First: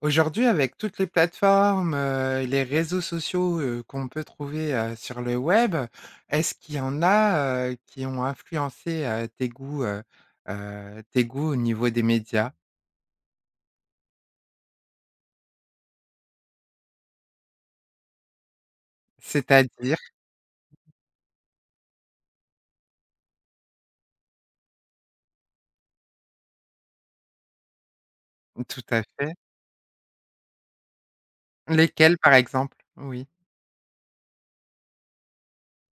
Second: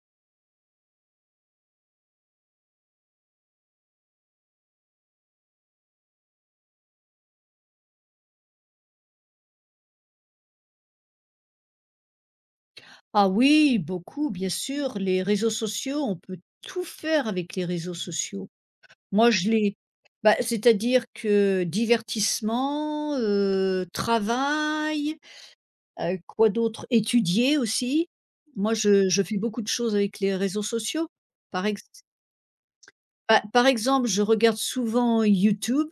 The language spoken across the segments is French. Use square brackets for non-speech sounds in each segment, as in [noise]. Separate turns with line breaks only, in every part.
Aujourd'hui, avec toutes les plateformes, les réseaux sociaux, qu'on peut trouver, sur le web, est-ce qu'il y en a, qui ont influencé, tes goûts au niveau des médias?
Ah oui, beaucoup, bien sûr. Les réseaux sociaux, on peut tout faire avec les réseaux sociaux. Moi, je les
C'est-à-dire?
c'est-à-dire que divertissement, travail, quoi d'autre? Étudier aussi. Moi,
Tout à
je
fait.
fais beaucoup de choses avec les réseaux sociaux. Par ex
Lesquels, par exemple? Oui.
pa par exemple, je regarde souvent YouTube,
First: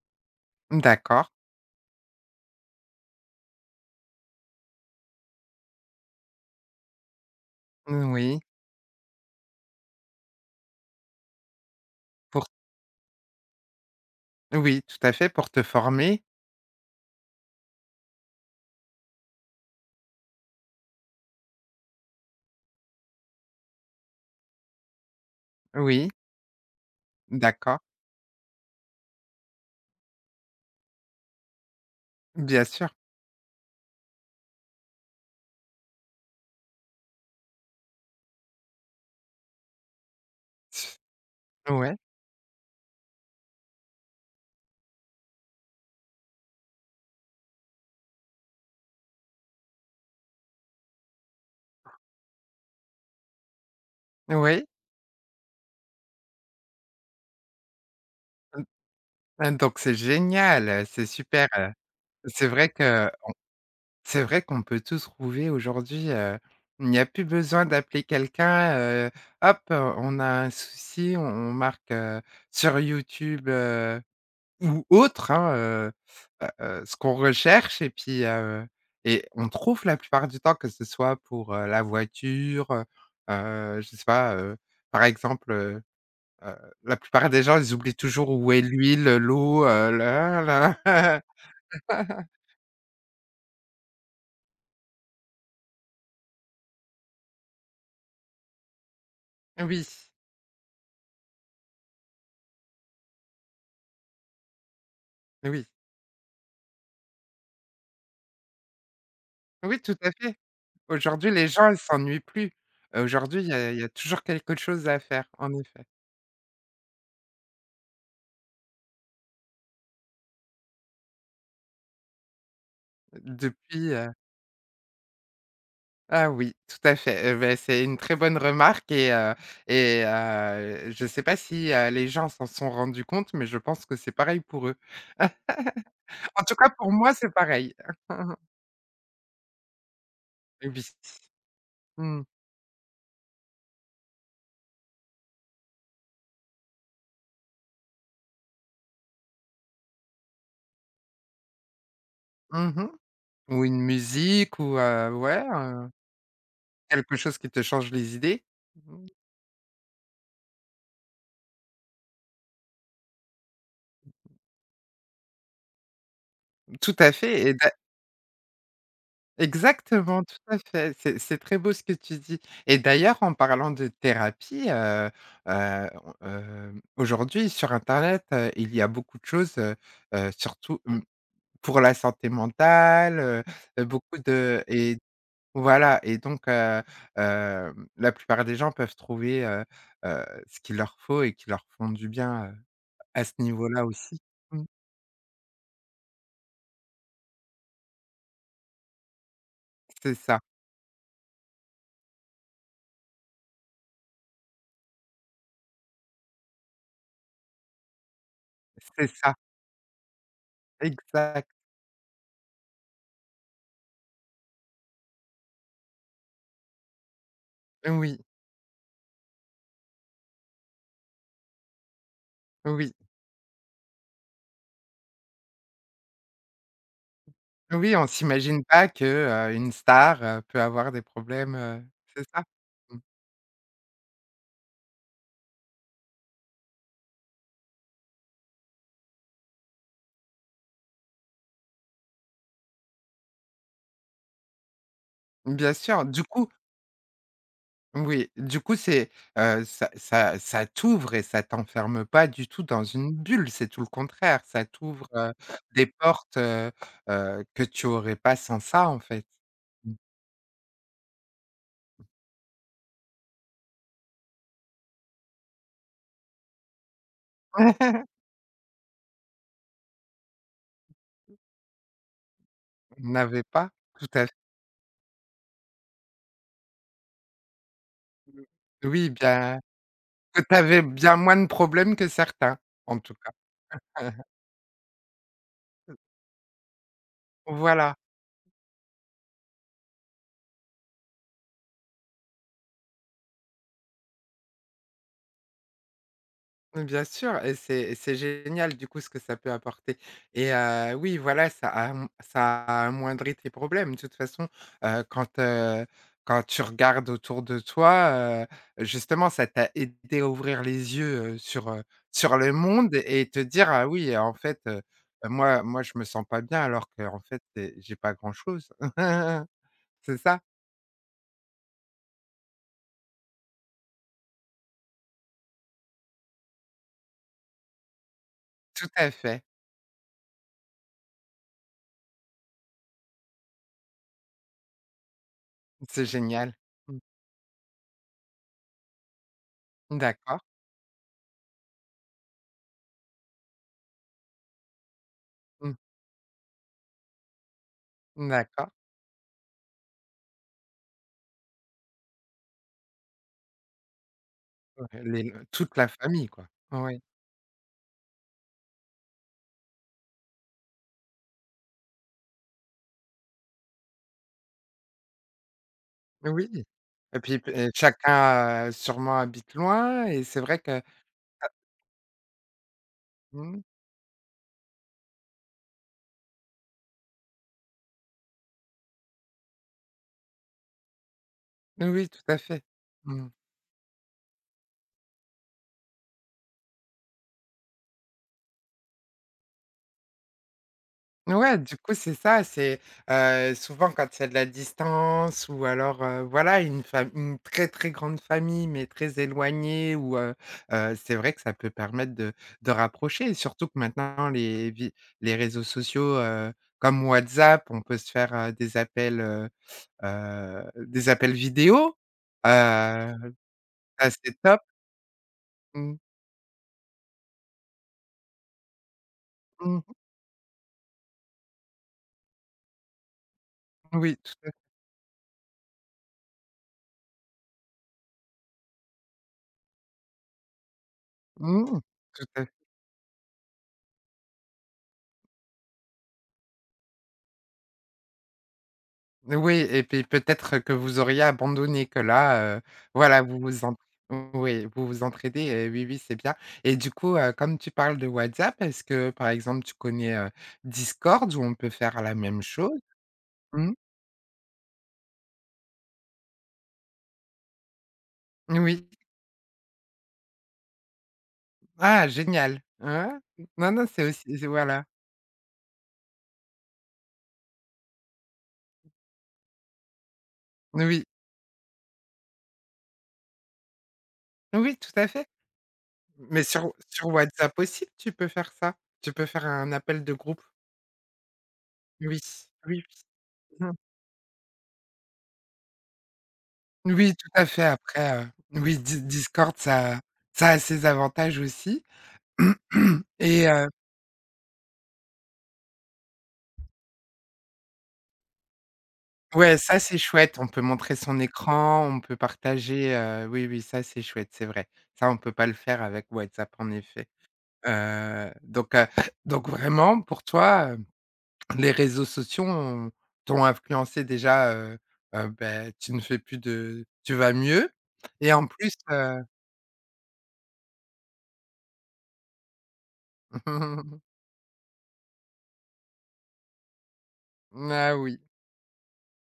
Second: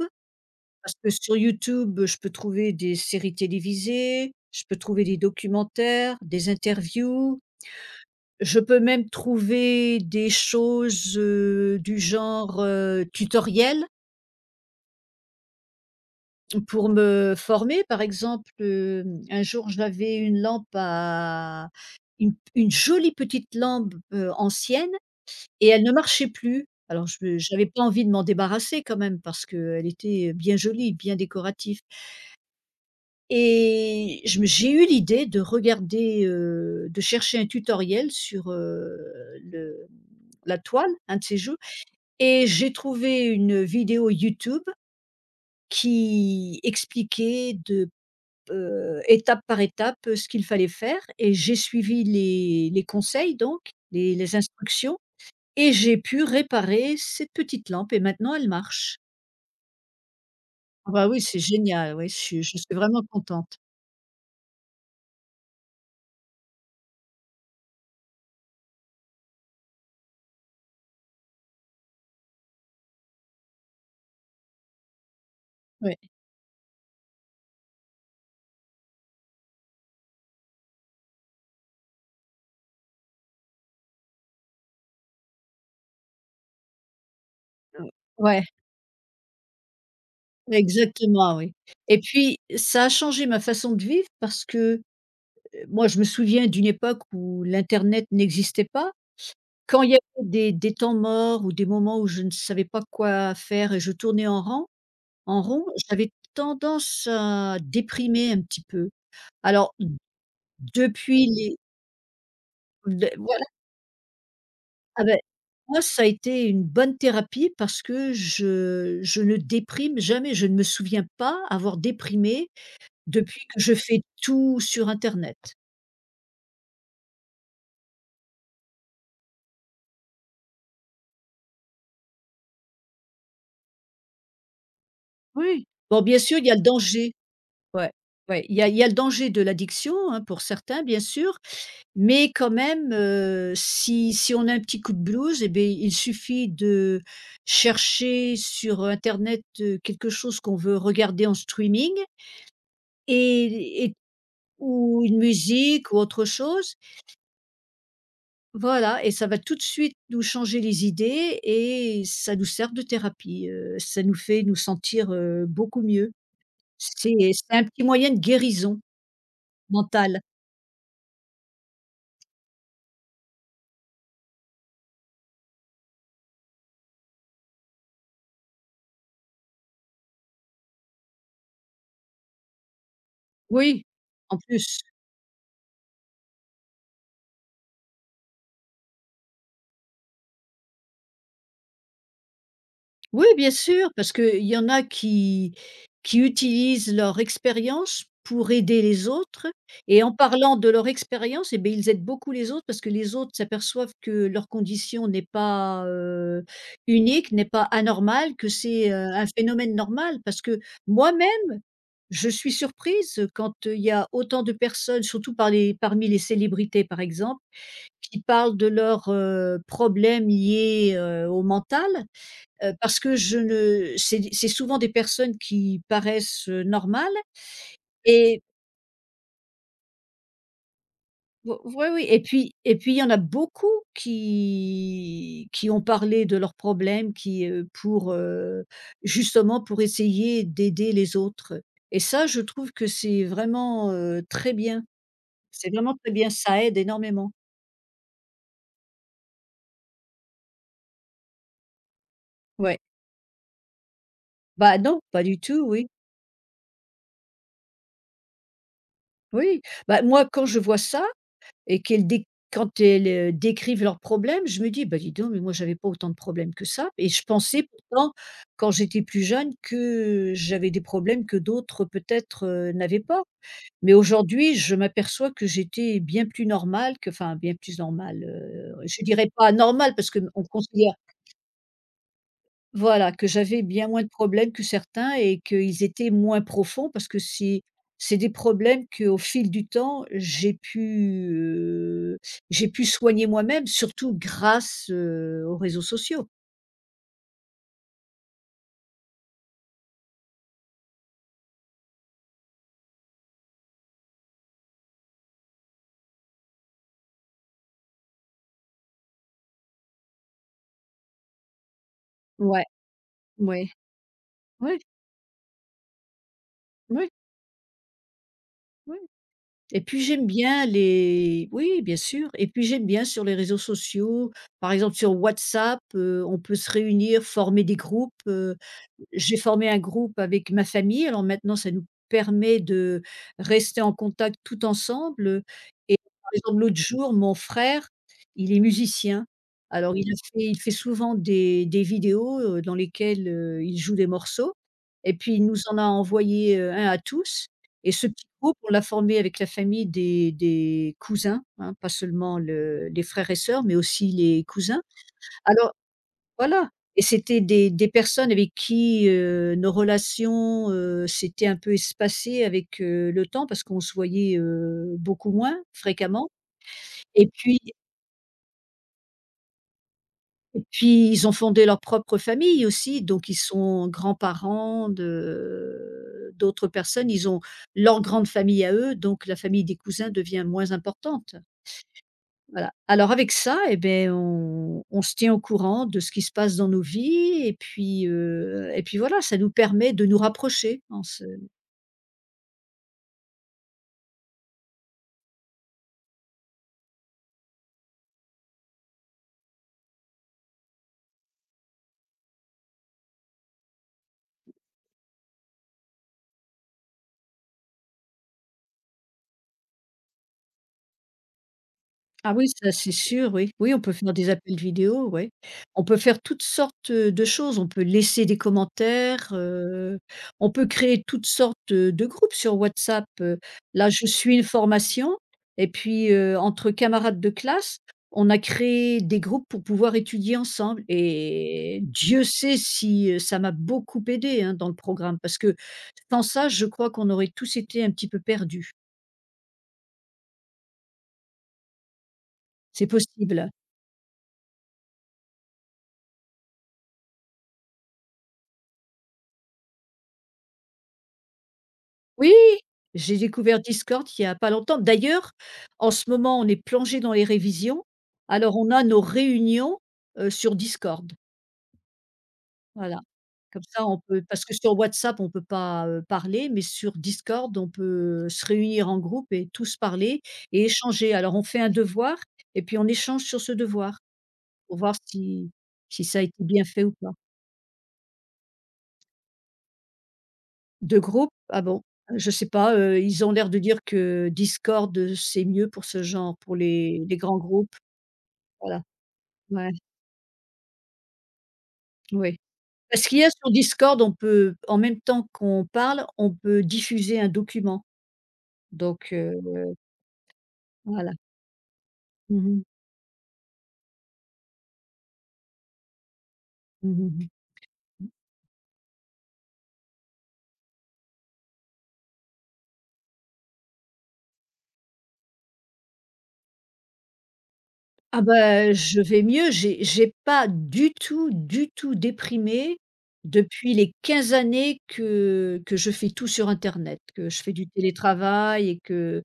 parce que
D'accord.
sur YouTube, je peux trouver des séries télévisées, je peux trouver des documentaires, des interviews.
Oui.
Je peux même trouver des choses, du
Pour
genre, tutoriel
oui, tout à fait, pour te former.
pour me former. Par exemple, un jour j'avais une jolie petite lampe, ancienne, et elle ne
Oui,
marchait plus. Alors je j'avais
d'accord.
pas envie de m'en débarrasser quand même parce qu'elle était bien jolie, bien décorative,
Bien sûr.
et je me j'ai eu l'idée de regarder, de chercher un tutoriel sur, le la toile, un de ces jours.
Oui.
Et j'ai trouvé une vidéo YouTube qui expliquait de étape par étape, ce qu'il fallait faire, et j'ai suivi les conseils, donc les
Oui.
instructions, et j'ai pu réparer cette petite lampe et maintenant elle marche.
Mmh, donc c'est génial,
Ah
c'est
bah oui, c'est
super,
génial, oui, je suis
c'est
je
vrai
suis vraiment
que
contente.
c'est vrai qu'on peut tout trouver aujourd'hui, il n'y a plus besoin d'appeler quelqu'un, hop, on a un souci, on marque, sur YouTube, ou autre, hein,
Ouais,
ce qu'on recherche et puis, et on trouve la plupart du temps, que ce soit pour, la voiture, je sais pas, par exemple, heu, la plupart des gens, ils
ouais,
oublient toujours
ouais,
où est l'huile, l'eau, le
exactement, oui. Et
[laughs]
puis ça a changé ma façon de vivre parce que, moi je me souviens d'une époque où l'internet n'existait pas. Quand
oui,
il y avait des temps morts ou des moments où je ne savais pas quoi faire et je tournais en rond,
oui,
j'avais tendance à déprimer un petit peu. Alors
oui, tout à fait.
depuis
Aujourd'hui, les
les
gens, ils s'ennuient plus.
de
Aujourd'hui,
voilà,
il y a toujours quelque chose à
ah beh,
faire, en
moi
effet.
ça a été une bonne thérapie parce que je ne déprime jamais, je ne me souviens pas avoir déprimé depuis que je
Depuis,
fais
heu
tout sur internet.
ah oui, tout à fait, beh, c'est une très bonne remarque et je ne sais pas si, les gens s'en sont rendus compte, mais je pense que c'est pareil pour eux.
Oui. Bon, bien sûr,
En
il y
tout
a le
cas, pour
danger.
moi, c'est pareil.
Ouais, ouais,
[laughs]
il y a le danger de l'addiction, hein, pour
Oui.
certains bien sûr.
Mmh.
Mais quand même, si on a un petit coup de blues, eh bien, il suffit de chercher sur internet, quelque chose qu'on veut regarder en streaming
Mmh. Ou une
et
musique ou
ou une
ouais,
musique ou autre chose.
quelque chose qui te change les idées.
Voilà,
Mmh.
et ça va tout de suite nous changer les idées et ça nous sert de thérapie, ça nous fait nous sentir, beaucoup mieux.
Tout à
C'est
fait et
c'est un
d'a
petit moyen de guérison mentale.
exactement, tout à fait. C'est très beau ce que tu dis. Et d'ailleurs, en parlant de thérapie, on aujourd'hui sur internet, il y a beaucoup de choses, surtout, pour la santé mentale,
Oui,
beaucoup
en
de
plus.
voilà, et donc la plupart des gens peuvent trouver, ce qu'il leur faut et qui leur font du bien, à
Oui,
ce
bien
niveau-là
sûr, parce
aussi.
qu'il y
Mmh,
en a qui utilisent leur expérience pour aider les autres, et en
c'est ça,
parlant de leur expérience, et bien ils aident beaucoup les autres parce que les autres s'aperçoivent que leur condition n'est pas, unique, n'est pas anormale, que c'est,
c'est
un
ça,
phénomène normal. Parce que moi-même,
exact.
je suis surprise quand il y a autant de personnes, surtout parmi les célébrités par exemple,
Oui,
qui parlent de leurs, problèmes liés, au mental.
oui.
Parce que je ne c'est souvent des personnes qui paraissent, normales.
Oui, on
Et
s'imagine pas que, une star, peut avoir des problèmes,
oui, oui, et
c'est ça?
puis et puis il
Mmh.
y en a beaucoup qui ont parlé de leurs problèmes, justement pour essayer d'aider les autres, et ça je trouve que c'est vraiment, très bien. C'est
Bien
vraiment
sûr,
très
du
bien,
coup
ça aide énormément.
oui, du coup c'est, ça t'ouvre et ça t'enferme pas du tout
Ouais.
dans une bulle, c'est tout le contraire, ça
Bah, non,
t'ouvre,
pas du tout,
des
oui.
portes, que tu aurais pas sans ça, en fait.
Oui,
Mmh.
bah, moi quand je vois ça. Et qu'elles dé Quand elles, décrivent leurs problèmes, je me dis: «Bah, dis donc, mais moi j'avais pas autant de problèmes que ça», et je pensais
[laughs]
pourtant quand j'étais plus jeune que j'avais des problèmes que d'autres peut-être, n'avaient pas.
N'avait pas,
Mais
tout à fait.
aujourd'hui, je m'aperçois que j'étais bien plus normale que, enfin bien plus normale, je
Oui,
dirais pas
bien
normale parce
que
qu'on
tu avais
considère,
bien moins de problèmes que certains, en
voilà,
tout
que
cas.
j'avais bien moins de
[laughs]
problèmes que certains et qu'ils étaient moins profonds parce que
Voilà.
c'est des problèmes qu'au fil du temps, j'ai pu, heu, j'ai pu soigner moi-même surtout grâce, aux réseaux sociaux.
Mmh, bien sûr, et c'est génial du coup ce que ça peut apporter et oui voilà ça am ça amoindrit tes problèmes. De toute façon, quand, quand tu regardes autour de toi, justement ça t'a aidé à ouvrir les yeux, sur, sur le
Ouais,
monde et te dire:
ouais.
«Ah oui en fait,
Ouais,
moi je me sens pas bien alors que
ouais.
en fait, c'est j'ai pas grand chose».
Oui.
[laughs]
Et puis
C'est
j'aime
ça?
bien les oui, bien sûr, et puis j'aime bien sur les réseaux sociaux, par exemple sur WhatsApp, on peut se réunir, former des groupes,
Tout à
j'ai
fait,
formé un groupe avec ma famille, alors maintenant ça nous permet de rester en contact tout ensemble, et
c'est
par
génial.
exemple l'autre
Mmh.
jour, mon frère, il est musicien. Alors
D'accord.
il fait souvent des vidéos, dans lesquelles, il joue des morceaux et puis il nous
Mmh.
en a envoyé, un à tous, et ce groupe,
D'accord.
on l'a formé avec la famille des cousins, hein, pas seulement le les frères et sœurs, mais aussi les cousins.
Ouais, les
Alors
toute la famille, quoi.
voilà,
Oui,
et c'était des personnes avec qui, nos relations, s'étaient un peu espacées avec, le temps parce qu'on se voyait, beaucoup moins fréquemment,
oui. Et
et
puis p
puis
et chacun, sûrement habite loin et c'est vrai
et
que
puis ils ont fondé leur propre famille aussi, donc ils
mmh,
sont grands-parents de d'autres personnes. Ils ont leur grande famille à eux, donc la famille des cousins devient moins importante.
oui, tout à fait.
Voilà. Alors
Mmh.
avec ça, eh beh, on se tient au courant de ce qui se passe dans nos vies, et puis voilà, ça nous permet de nous rapprocher en se.
Ouais, du coup, c'est ça, c'est, souvent quand il y a de la distance ou alors, voilà, une fa une très, très grande famille, mais très éloignée ou c'est vrai que ça peut permettre de rapprocher. Et surtout que maintenant les réseaux sociaux, comme WhatsApp, on peut se faire, des appels vidéo,
Ah
heu,
oui, ça c'est sûr, oui. Oui, on peut
ça
faire des
c'est
appels
top.
vidéo. Oui, on
Mmh,
peut faire toutes sortes, de choses. On peut laisser des commentaires,
mmh,
on peut créer toutes sortes, de groupes sur WhatsApp. Là, je
oui,
suis une
tout à
formation, et puis, entre camarades de classe, on a créé des groupes pour pouvoir étudier ensemble,
mmh,
et Dieu
tout à fait.
sait si, ça m'a beaucoup aidée, hein, dans le programme, parce que sans ça, je crois qu'on aurait tous été un petit peu perdus.
Oui, et puis peut-être que vous auriez abandonné, que là,
C'est
voilà, vous
possible.
vous en oui, vous vous entraidez et oui, oui, c'est bien. Et du coup, comme tu parles de WhatsApp, est-ce que, par exemple, tu connais, Discord où on peut faire la
Oui,
même chose?
j'ai découvert
Mmh,
Discord il y a pas longtemps. D'ailleurs, en ce moment, on est plongé dans les révisions. Alors, on a
oui.
nos réunions, sur Discord.
Ah génial!
Voilà.
Hein?
Comme
Non,
ça,
non,
on
c'est
peut, parce
aussi
que sur
voilà.
WhatsApp, on peut pas, parler, mais sur Discord, on peut se réunir en groupe et tous parler et
Oui,
échanger. Alors, on fait un devoir et puis on échange sur ce devoir
oui,
pour
tout
voir
à fait.
si ça a
Mais
été bien
sur
fait ou
sur
pas.
WhatsApp aussi, tu peux faire ça. Tu peux faire un appel de groupe.
De groupes? Ah bon?
Oui, oui,
Je sais pas,
oui.
ils ont l'air de
Mmh.
dire que Discord, c'est mieux pour ce genre, pour
Oui,
les
tout
grands
à fait.
groupes,
Après, oui,
voilà.
Di Discord,
Ouais,
ça a ses avantages aussi.
oui. Parce
[clears throat]
qu'il y a
Et
sur Discord, on peut, en même temps qu'on parle, on peut diffuser un document. Donc,
ouais, ça, c'est chouette. On peut montrer
voilà.
son écran, on peut
Mmh mh.
partager, oui, oui, ça, c'est chouette, c'est vrai. Ça, on peut pas le faire avec WhatsApp, en
Mmh
effet.
mmh.
Donc [clears throat] donc vraiment pour toi, les réseaux sociaux ont t'ont influencé déjà, beh, tu ne fais plus de tu vas mieux
Ah
et en plus,
ben je vais mieux, j'ai pas du tout, du tout déprimé depuis les
[laughs]
15 années que je fais tout sur internet, que je fais du
ah oui,
télétravail et que.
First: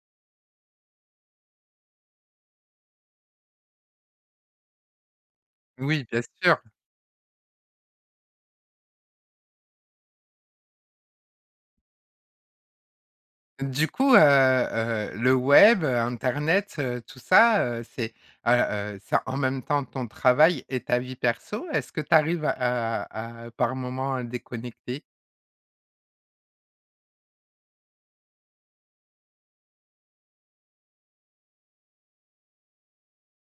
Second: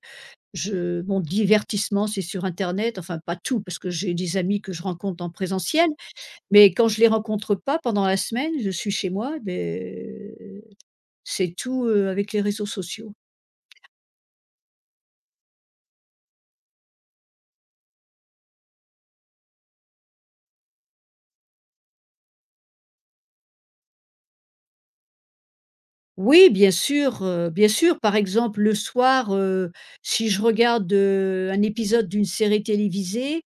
Je mon divertissement, c'est sur internet, enfin pas tout, parce que j'ai des amis que je rencontre en présentiel,
oui, bien sûr.
mais quand je les rencontre pas pendant la semaine, je suis chez moi, beh, c'est tout, avec les réseaux sociaux.
Du coup, le web, internet, tout ça, heu c'est en même temps ton travail et ta vie perso. Est-ce que tu arrives à par moment à déconnecter?
Oui, bien sûr, par exemple, le soir, si je regarde, un épisode d'une série télévisée,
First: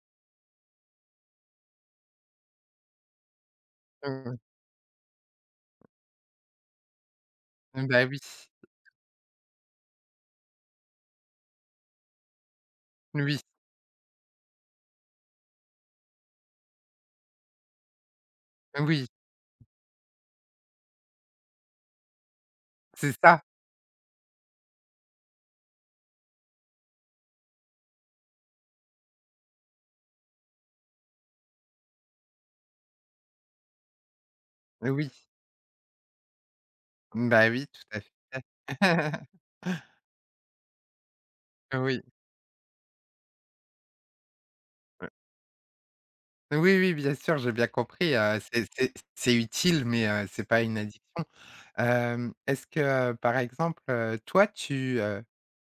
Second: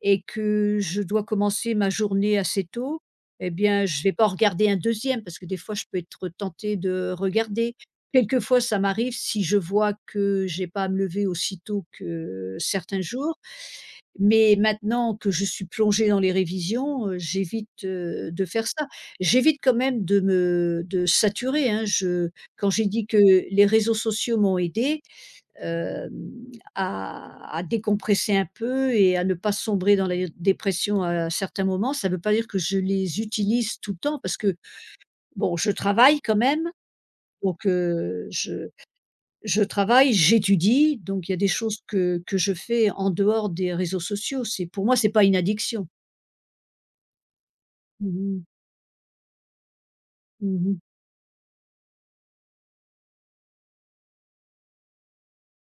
et que je dois commencer ma journée assez tôt, eh bien, je vais
Mmh
pas en
mh.
regarder un deuxième parce que des fois je peux être tentée de regarder.
Bah oui,
Quelquefois, ça m'arrive si je vois que j'ai pas à me lever aussitôt que certains jours,
oui,
mais maintenant que je suis plongée dans les révisions, j'évite, de faire ça.
oui,
J'évite quand même de saturer, hein. Je quand j'ai dit
c'est
que
ça,
les réseaux sociaux m'ont aidée, heu, à décompresser un peu et à ne pas sombrer dans la dépression à certains moments. Ça ne veut pas dire que je les utilise tout le temps parce que,
oui.
bon, je travaille quand même,
Bah oui,
donc,
tout à fait. [laughs]
je travaille, j'étudie, donc il y a des choses
Oui.
que je fais en dehors des réseaux sociaux. C'est, pour moi, c'est pas une addiction.
Oui, oui, bien sûr, j'ai bien
Mmh
compris, heu,
mh.
c'est c'est c'est utile, mais c'est pas une
Mmh.
addiction. Est-ce que, par exemple, toi, tu,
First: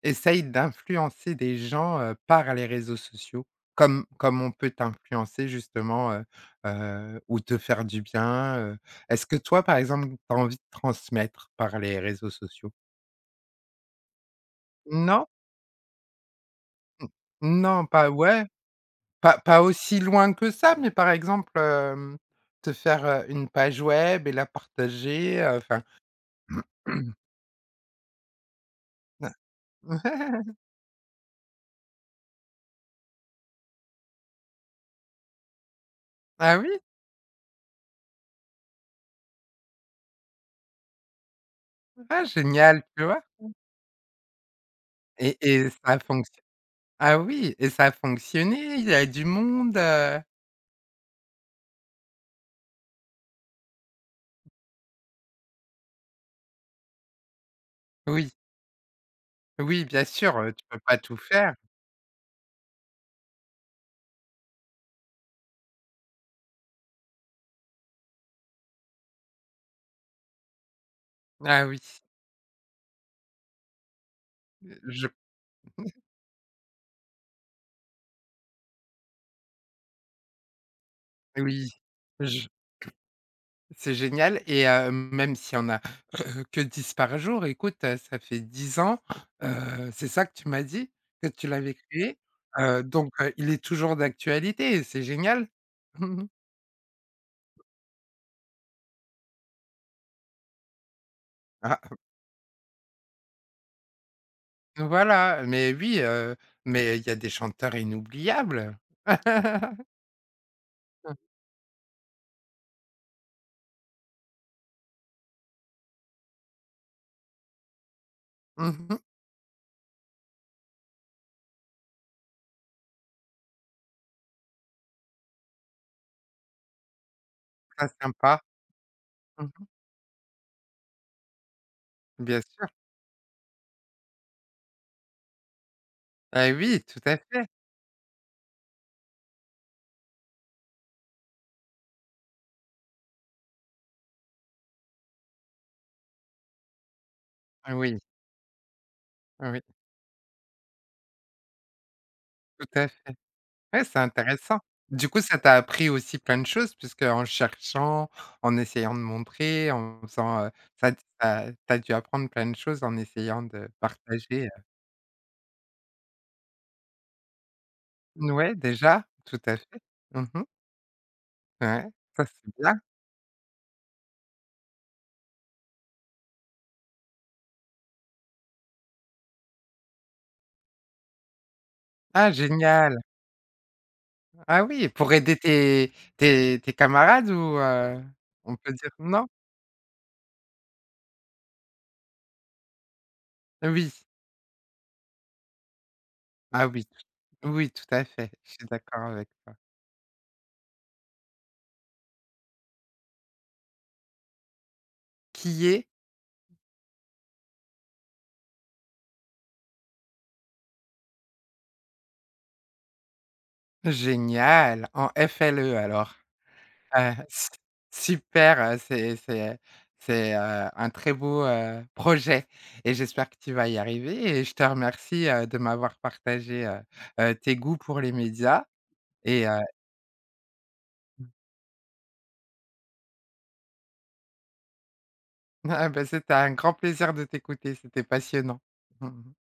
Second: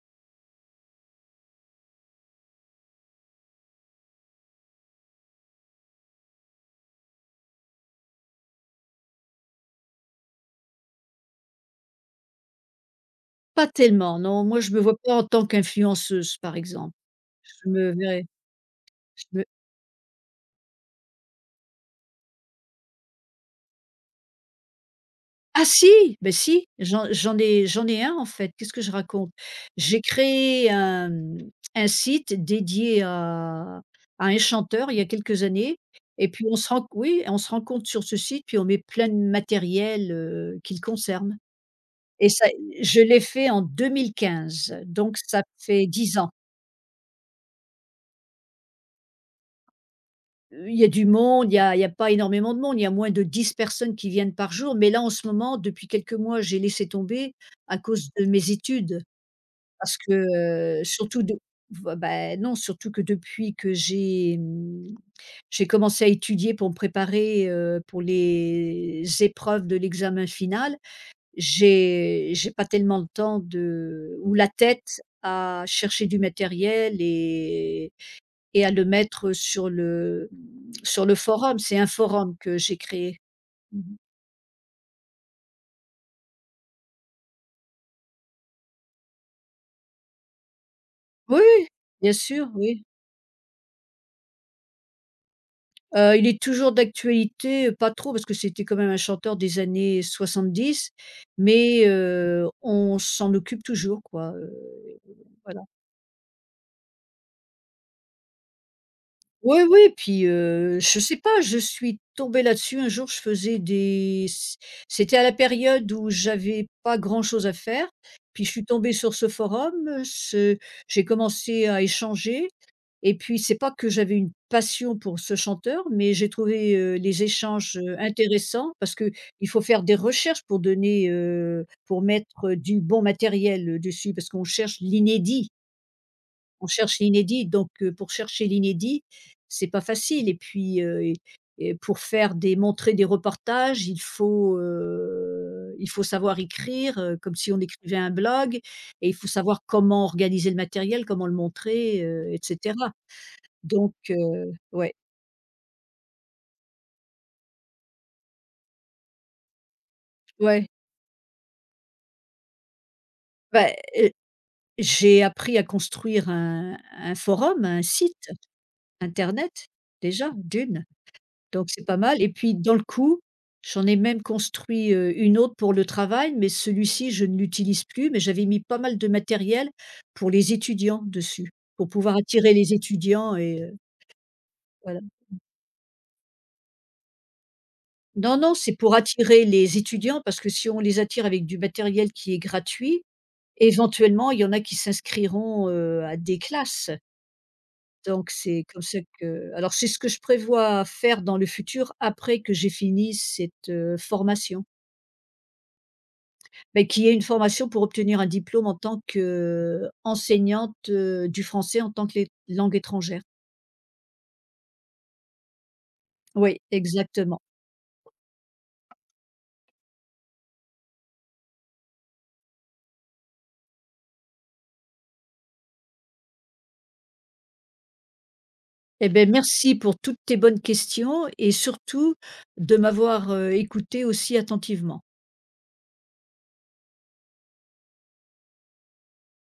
essayes d'influencer des gens, par les réseaux sociaux? Comme on peut t'influencer justement, ou te faire du bien, heu? Est-ce que toi, par exemple, tu as envie de transmettre par les réseaux sociaux?
Pas tellement, non. Moi, je me vois pas en
Non?
tant qu'influenceuse, par exemple. Je
Non,
me
pas
verrais.
ouais. Pas pas aussi loin que ça, mais par exemple, te faire, une page web et la partager,
Ah
enfin
si! Ben si, j'en ai un en fait, qu'est-ce que je raconte? J'ai
[clears throat]
créé un, un site dédié à un chanteur il y a quelques années, et puis on
ah
se
oui?
rend oui, on se rend compte sur ce site, puis on met plein de matériel, qui le concerne,
Ah
et ça
génial,
je
tu
l'ai
vois?
fait en 2015, donc ça
Et ça
fait
a
10 ans.
fonctio ah oui et ça a fonctionné, il y a du monde, heu?
Il y a du monde, il y a pas énormément de monde, il y a moins de 10 personnes qui viennent par jour, mais là en ce moment, depuis quelques mois, j'ai laissé tomber à cause de
Oui,
mes études.
oui,
Parce
bien
que,
sûr, tu peux pas tout
surtout de
faire.
voi bah, non, surtout que depuis que j'ai, j'ai commencé à étudier pour me préparer, pour les épreuves de l'examen final,
Ah oui,
j'ai pas tellement le temps de ou la tête
je
à chercher du matériel et à le mettre sur le, sur le forum.
oui,
C'est un forum
je.
que j'ai créé.
C'est
Mmh.
génial et même s'il y en a [clears throat] que 10 par jour, écoute, ça fait 10 ans, c'est ça que tu m'as dit? Que
Oui,
tu
oui,
l'avais
bien
créé?
sûr, oui.
Donc il est toujours d'actualité et c'est génial.
Il
[laughs]
est toujours d'actualité, pas trop parce que c'était quand même un chanteur des années 70,
Ah,
mais, on s'en occupe toujours quoi,
voilà,
voilà.
mais oui, mais il y a des chanteurs inoubliables.
Oui, oui,
[laughs]
puis, je sais pas, je suis tombée là-dessus un jour, je faisais des c c'était à la période où j'avais pas grand-chose à faire, puis je suis tombée
Mmh,
sur ce forum, ce j'ai commencé à échanger, et puis c'est pas que j'avais une passion pour ce chanteur, mais j'ai trouvé, les échanges,
très sympa.
intéressants parce que il faut
Mmh.
faire des recherches pour donner, pour
Bien
mettre,
sûr.
du bon matériel, dessus parce qu'on cherche l'inédit.
Ah
On
oui, tout
cherche
à
l'inédit,
fait.
donc, pour chercher l'inédit, c'est pas facile, et puis, et pour faire des montrer des reportages, il faut savoir écrire, comme si on
Ah
écrivait
oui,
un blog, et il faut
ah oui,
savoir comment organiser le matériel, comment le montrer, heu, et
tout à
cetera.
fait. Ouais,
Donc,
c'est intéressant.
ouais,
Du coup, ça t'a appris aussi plein de choses puisque en cherchant, en essayant de montrer, en faisant,
ouais.
ça ça tu dû apprendre plein de choses en essayant de
Bah, heu,
partager,
j'ai appris à construire un forum, un site
mouais, déjà, tout
internet,
à fait.
déjà,
Mmh.
d'une. Donc
Ouais,
c'est pas mal,
ça,
et
c'est
puis dans
bien.
le coup, j'en ai même construit, une autre pour le travail, mais celui-ci je ne l'utilise plus, mais j'avais mis pas mal de matériel pour les étudiants dessus, pour pouvoir
Ah
attirer les
génial!
étudiants et
Ah oui,
voilà.
pour aider tes tes camarades ou
Non, non,
on peut
c'est
dire
pour
non?
attirer les étudiants parce que si on les attire avec du matériel qui est gratuit,
Oui.
éventuellement il y en a qui s'inscriront, à des
Ah oui,
classes.
t oui, tout à fait,
Donc
je
c'est
suis
comme ça
d'accord avec
que,
toi.
alors c'est ce que je prévois faire dans le futur après que j'ai fini cette, formation.
Qui est
Beh, qui est une formation pour obtenir un diplôme en tant qu'enseignante, du français en tant que lé langue étrangère.
génial, en FLE alors.
Oui, exactement.
S super, c'est un très beau, projet et j'espère que tu vas y arriver et je te remercie, de m'avoir partagé, tes goûts pour les médias
Eh beh,
et heu,
merci pour toutes tes bonnes questions
[laughs]
et surtout de m'avoir, écoutée aussi attentivement.
ah bah, c'était un grand plaisir de t'écouter, c'était passionnant. [laughs]